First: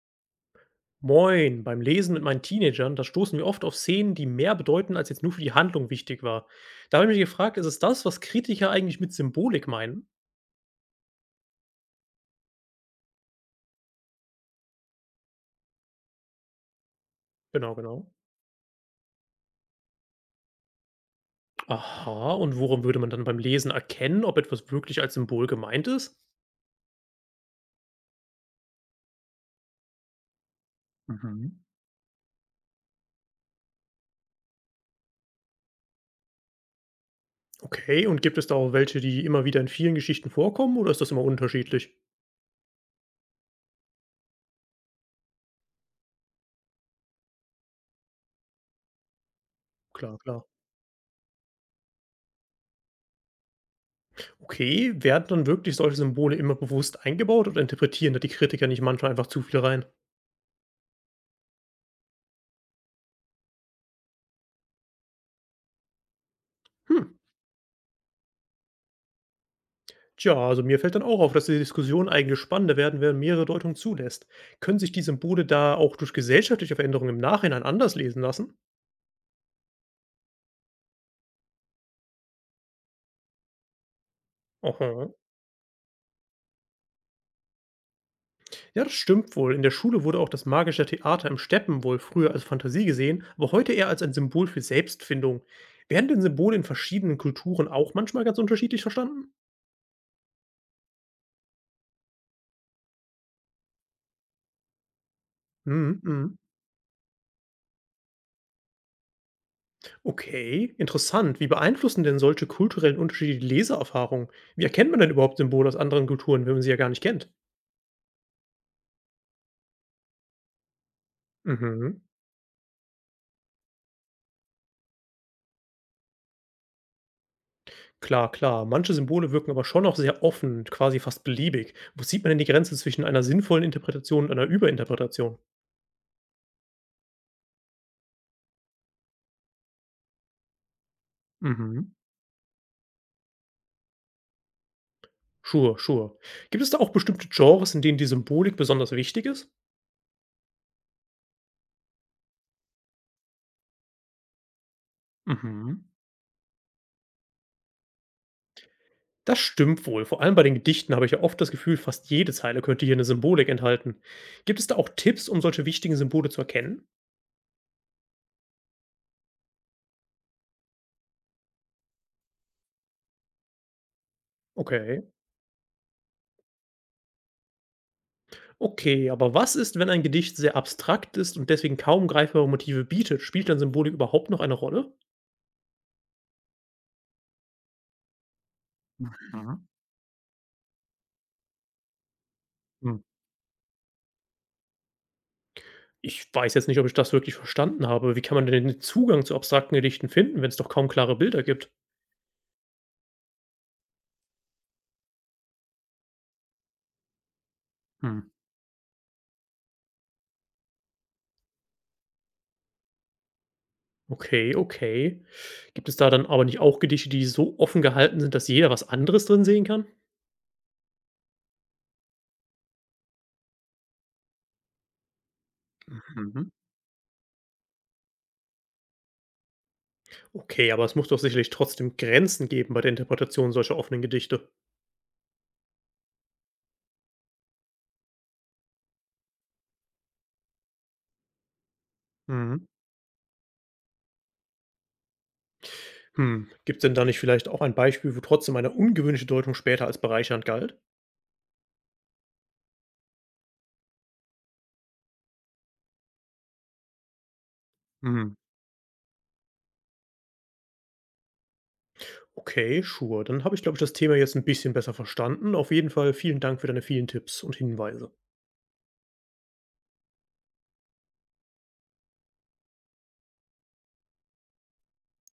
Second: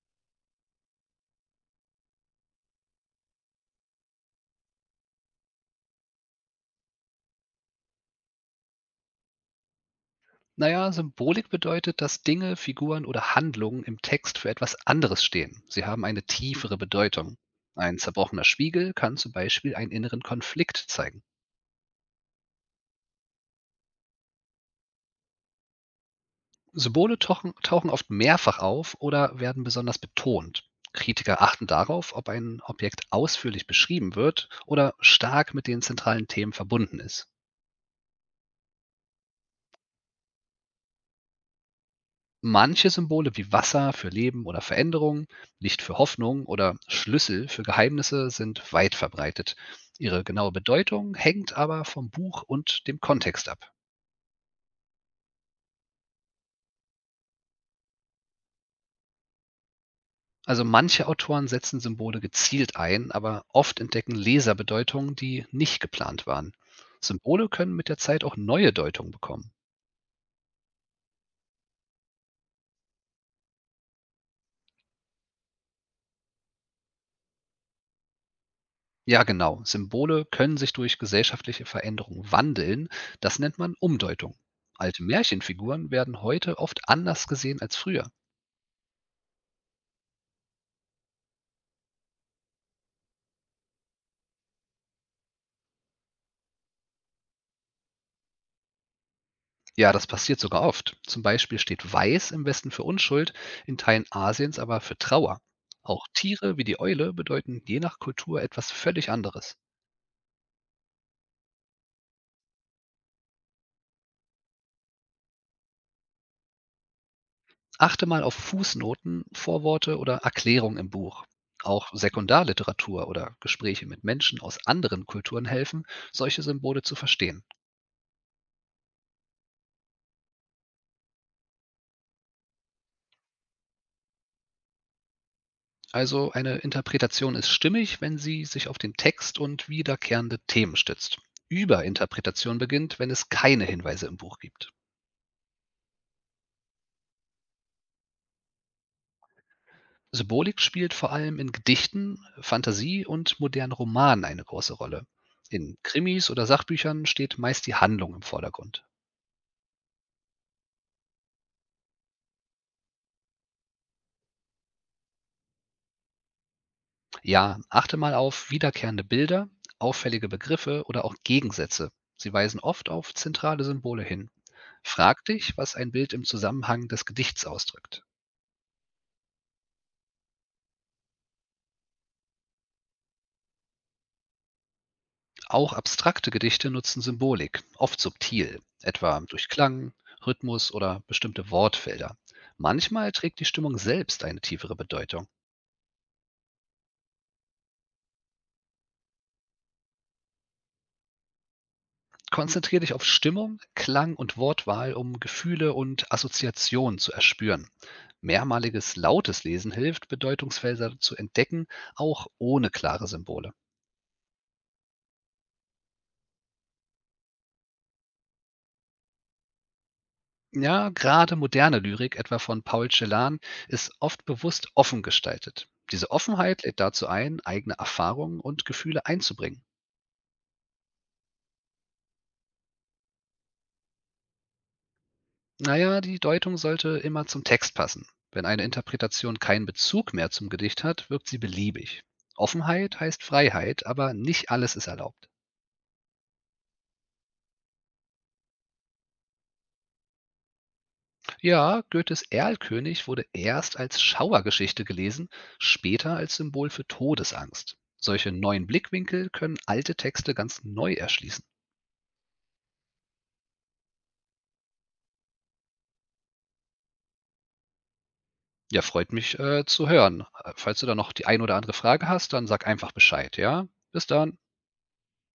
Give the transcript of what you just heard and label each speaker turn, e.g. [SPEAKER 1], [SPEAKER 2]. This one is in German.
[SPEAKER 1] Moin, beim Lesen mit meinen Teenagern, da stoßen wir oft auf Szenen, die mehr bedeuten, als jetzt nur für die Handlung wichtig war. Da habe ich mich gefragt, ist es das, was Kritiker eigentlich mit Symbolik meinen?
[SPEAKER 2] Naja, Symbolik bedeutet, dass Dinge, Figuren oder Handlungen im Text für etwas anderes stehen. Sie haben eine tiefere Bedeutung.
[SPEAKER 1] Genau,
[SPEAKER 2] Ein
[SPEAKER 1] genau.
[SPEAKER 2] zerbrochener Spiegel kann zum Beispiel einen inneren Konflikt zeigen.
[SPEAKER 1] Aha, und worum würde man dann beim Lesen erkennen, ob etwas wirklich als Symbol gemeint ist?
[SPEAKER 2] Symbole tauchen oft mehrfach auf oder werden besonders betont. Kritiker
[SPEAKER 1] Mhm.
[SPEAKER 2] achten darauf, ob ein Objekt ausführlich beschrieben wird oder stark mit den zentralen Themen verbunden ist.
[SPEAKER 1] Okay, und gibt es da auch welche, die immer wieder in vielen Geschichten vorkommen, oder ist das immer unterschiedlich?
[SPEAKER 2] Manche Symbole wie Wasser für Leben oder Veränderung, Licht für Hoffnung oder Schlüssel für Geheimnisse sind weit verbreitet.
[SPEAKER 1] Klar,
[SPEAKER 2] Ihre
[SPEAKER 1] klar.
[SPEAKER 2] genaue Bedeutung hängt aber vom Buch und dem Kontext ab.
[SPEAKER 1] Okay, werden dann wirklich solche Symbole immer bewusst eingebaut oder interpretieren da die Kritiker nicht manchmal einfach zu viel rein?
[SPEAKER 2] Also manche Autoren setzen Symbole gezielt ein, aber oft entdecken Leser Bedeutungen, die nicht geplant waren.
[SPEAKER 1] Hm.
[SPEAKER 2] Symbole können mit der Zeit auch neue Deutungen bekommen.
[SPEAKER 1] Tja, also mir fällt dann auch auf, dass die Diskussion eigentlich spannender werden, wenn mehrere Deutungen zulässt. Können sich die Symbole da auch durch gesellschaftliche Veränderungen im Nachhinein anders lesen lassen?
[SPEAKER 2] Ja, genau. Symbole können sich durch gesellschaftliche Veränderungen wandeln. Das nennt man Umdeutung. Alte
[SPEAKER 1] Aha.
[SPEAKER 2] Märchenfiguren werden heute oft anders gesehen als früher.
[SPEAKER 1] Ja, das stimmt wohl. In der Schule wurde auch das magische Theater im Steppen wohl früher als Fantasie gesehen, aber heute eher als ein Symbol für Selbstfindung. Werden denn Symbole in verschiedenen Kulturen auch manchmal ganz unterschiedlich verstanden?
[SPEAKER 2] Ja, das passiert sogar oft. Zum Beispiel steht Weiß im Westen für Unschuld, in Teilen Asiens aber für Trauer.
[SPEAKER 1] Mhm,
[SPEAKER 2] Auch
[SPEAKER 1] mhm.
[SPEAKER 2] Tiere wie die Eule bedeuten je nach Kultur etwas völlig anderes.
[SPEAKER 1] Okay, interessant. Wie beeinflussen denn solche kulturellen Unterschiede die Leseerfahrung? Wie erkennt man denn überhaupt Symbole aus anderen Kulturen, wenn man sie ja gar nicht kennt?
[SPEAKER 2] Achte mal auf Fußnoten, Vorworte oder Erklärungen im Buch. Auch
[SPEAKER 1] Mhm.
[SPEAKER 2] Sekundarliteratur oder Gespräche mit Menschen aus anderen Kulturen helfen, solche Symbole zu verstehen.
[SPEAKER 1] Klar, klar. Manche Symbole wirken aber schon noch sehr offen, quasi fast beliebig. Wo sieht man denn die Grenze zwischen einer sinnvollen Interpretation und einer Überinterpretation?
[SPEAKER 2] Also eine Interpretation ist stimmig, wenn sie sich auf den Text und wiederkehrende Themen stützt.
[SPEAKER 1] Mhm.
[SPEAKER 2] Überinterpretation beginnt, wenn es keine Hinweise im Buch gibt.
[SPEAKER 1] Sure, sure. Gibt es da auch bestimmte Genres, in denen die Symbolik besonders wichtig ist?
[SPEAKER 2] Symbolik spielt vor allem in Gedichten, Fantasie und modernen Romanen eine große Rolle. In
[SPEAKER 1] Mhm.
[SPEAKER 2] Krimis oder Sachbüchern steht meist die Handlung im Vordergrund.
[SPEAKER 1] Das stimmt wohl. Vor allem bei den Gedichten habe ich ja oft das Gefühl, fast jede Zeile könnte hier eine Symbolik enthalten. Gibt es da auch Tipps, um solche wichtigen Symbole zu erkennen?
[SPEAKER 2] Ja, achte mal auf wiederkehrende Bilder, auffällige Begriffe oder auch Gegensätze. Sie weisen oft auf zentrale Symbole hin.
[SPEAKER 1] Okay.
[SPEAKER 2] Frag dich, was ein Bild im Zusammenhang des Gedichts ausdrückt.
[SPEAKER 1] Okay, aber was ist, wenn ein Gedicht sehr abstrakt ist und deswegen kaum greifbare Motive bietet? Spielt dann Symbolik überhaupt noch eine Rolle?
[SPEAKER 2] Auch abstrakte Gedichte nutzen Symbolik, oft subtil, etwa durch Klang, Rhythmus oder bestimmte Wortfelder.
[SPEAKER 1] Mhm.
[SPEAKER 2] Manchmal trägt die Stimmung selbst eine tiefere Bedeutung.
[SPEAKER 1] Ich weiß jetzt nicht, ob ich das wirklich verstanden habe. Wie kann man denn den Zugang zu abstrakten Gedichten finden, wenn es doch kaum klare Bilder gibt?
[SPEAKER 2] Konzentriere dich auf Stimmung, Klang und Wortwahl, um Gefühle und Assoziationen zu erspüren.
[SPEAKER 1] Hm,
[SPEAKER 2] Mehrmaliges lautes Lesen hilft, Bedeutungsfelder zu entdecken, auch ohne klare Symbole.
[SPEAKER 1] okay, okay. Gibt es da dann aber nicht auch Gedichte, die so offen gehalten sind, dass jeder was anderes drin sehen kann?
[SPEAKER 2] Ja, gerade moderne Lyrik, etwa von Paul Celan, ist oft bewusst offen gestaltet. Diese
[SPEAKER 1] Mhm.
[SPEAKER 2] Offenheit lädt dazu ein, eigene Erfahrungen und Gefühle einzubringen.
[SPEAKER 1] Okay, aber es muss doch sicherlich trotzdem Grenzen geben bei der Interpretation solcher offenen Gedichte.
[SPEAKER 2] Na ja, die Deutung sollte immer zum Text passen. Wenn eine Interpretation keinen Bezug mehr zum Gedicht hat, wirkt sie beliebig.
[SPEAKER 1] Mhm.
[SPEAKER 2] Offenheit heißt Freiheit, aber nicht alles ist erlaubt.
[SPEAKER 1] Hm, gibt's denn da nicht vielleicht auch ein Beispiel, wo trotzdem eine ungewöhnliche Deutung später als bereichernd galt?
[SPEAKER 2] Ja, Goethes Erlkönig wurde erst als Schauergeschichte gelesen, später als Symbol für Todesangst. Solche
[SPEAKER 1] Mhm.
[SPEAKER 2] neuen Blickwinkel können alte Texte ganz neu erschließen.
[SPEAKER 1] Okay, sure. Dann habe ich, glaube ich, das Thema jetzt ein bisschen besser verstanden. Auf jeden Fall vielen Dank für deine vielen Tipps und Hinweise.
[SPEAKER 2] Ja, freut mich zu hören. Falls du da noch die ein oder andere Frage hast, dann sag einfach Bescheid, ja? Bis dann.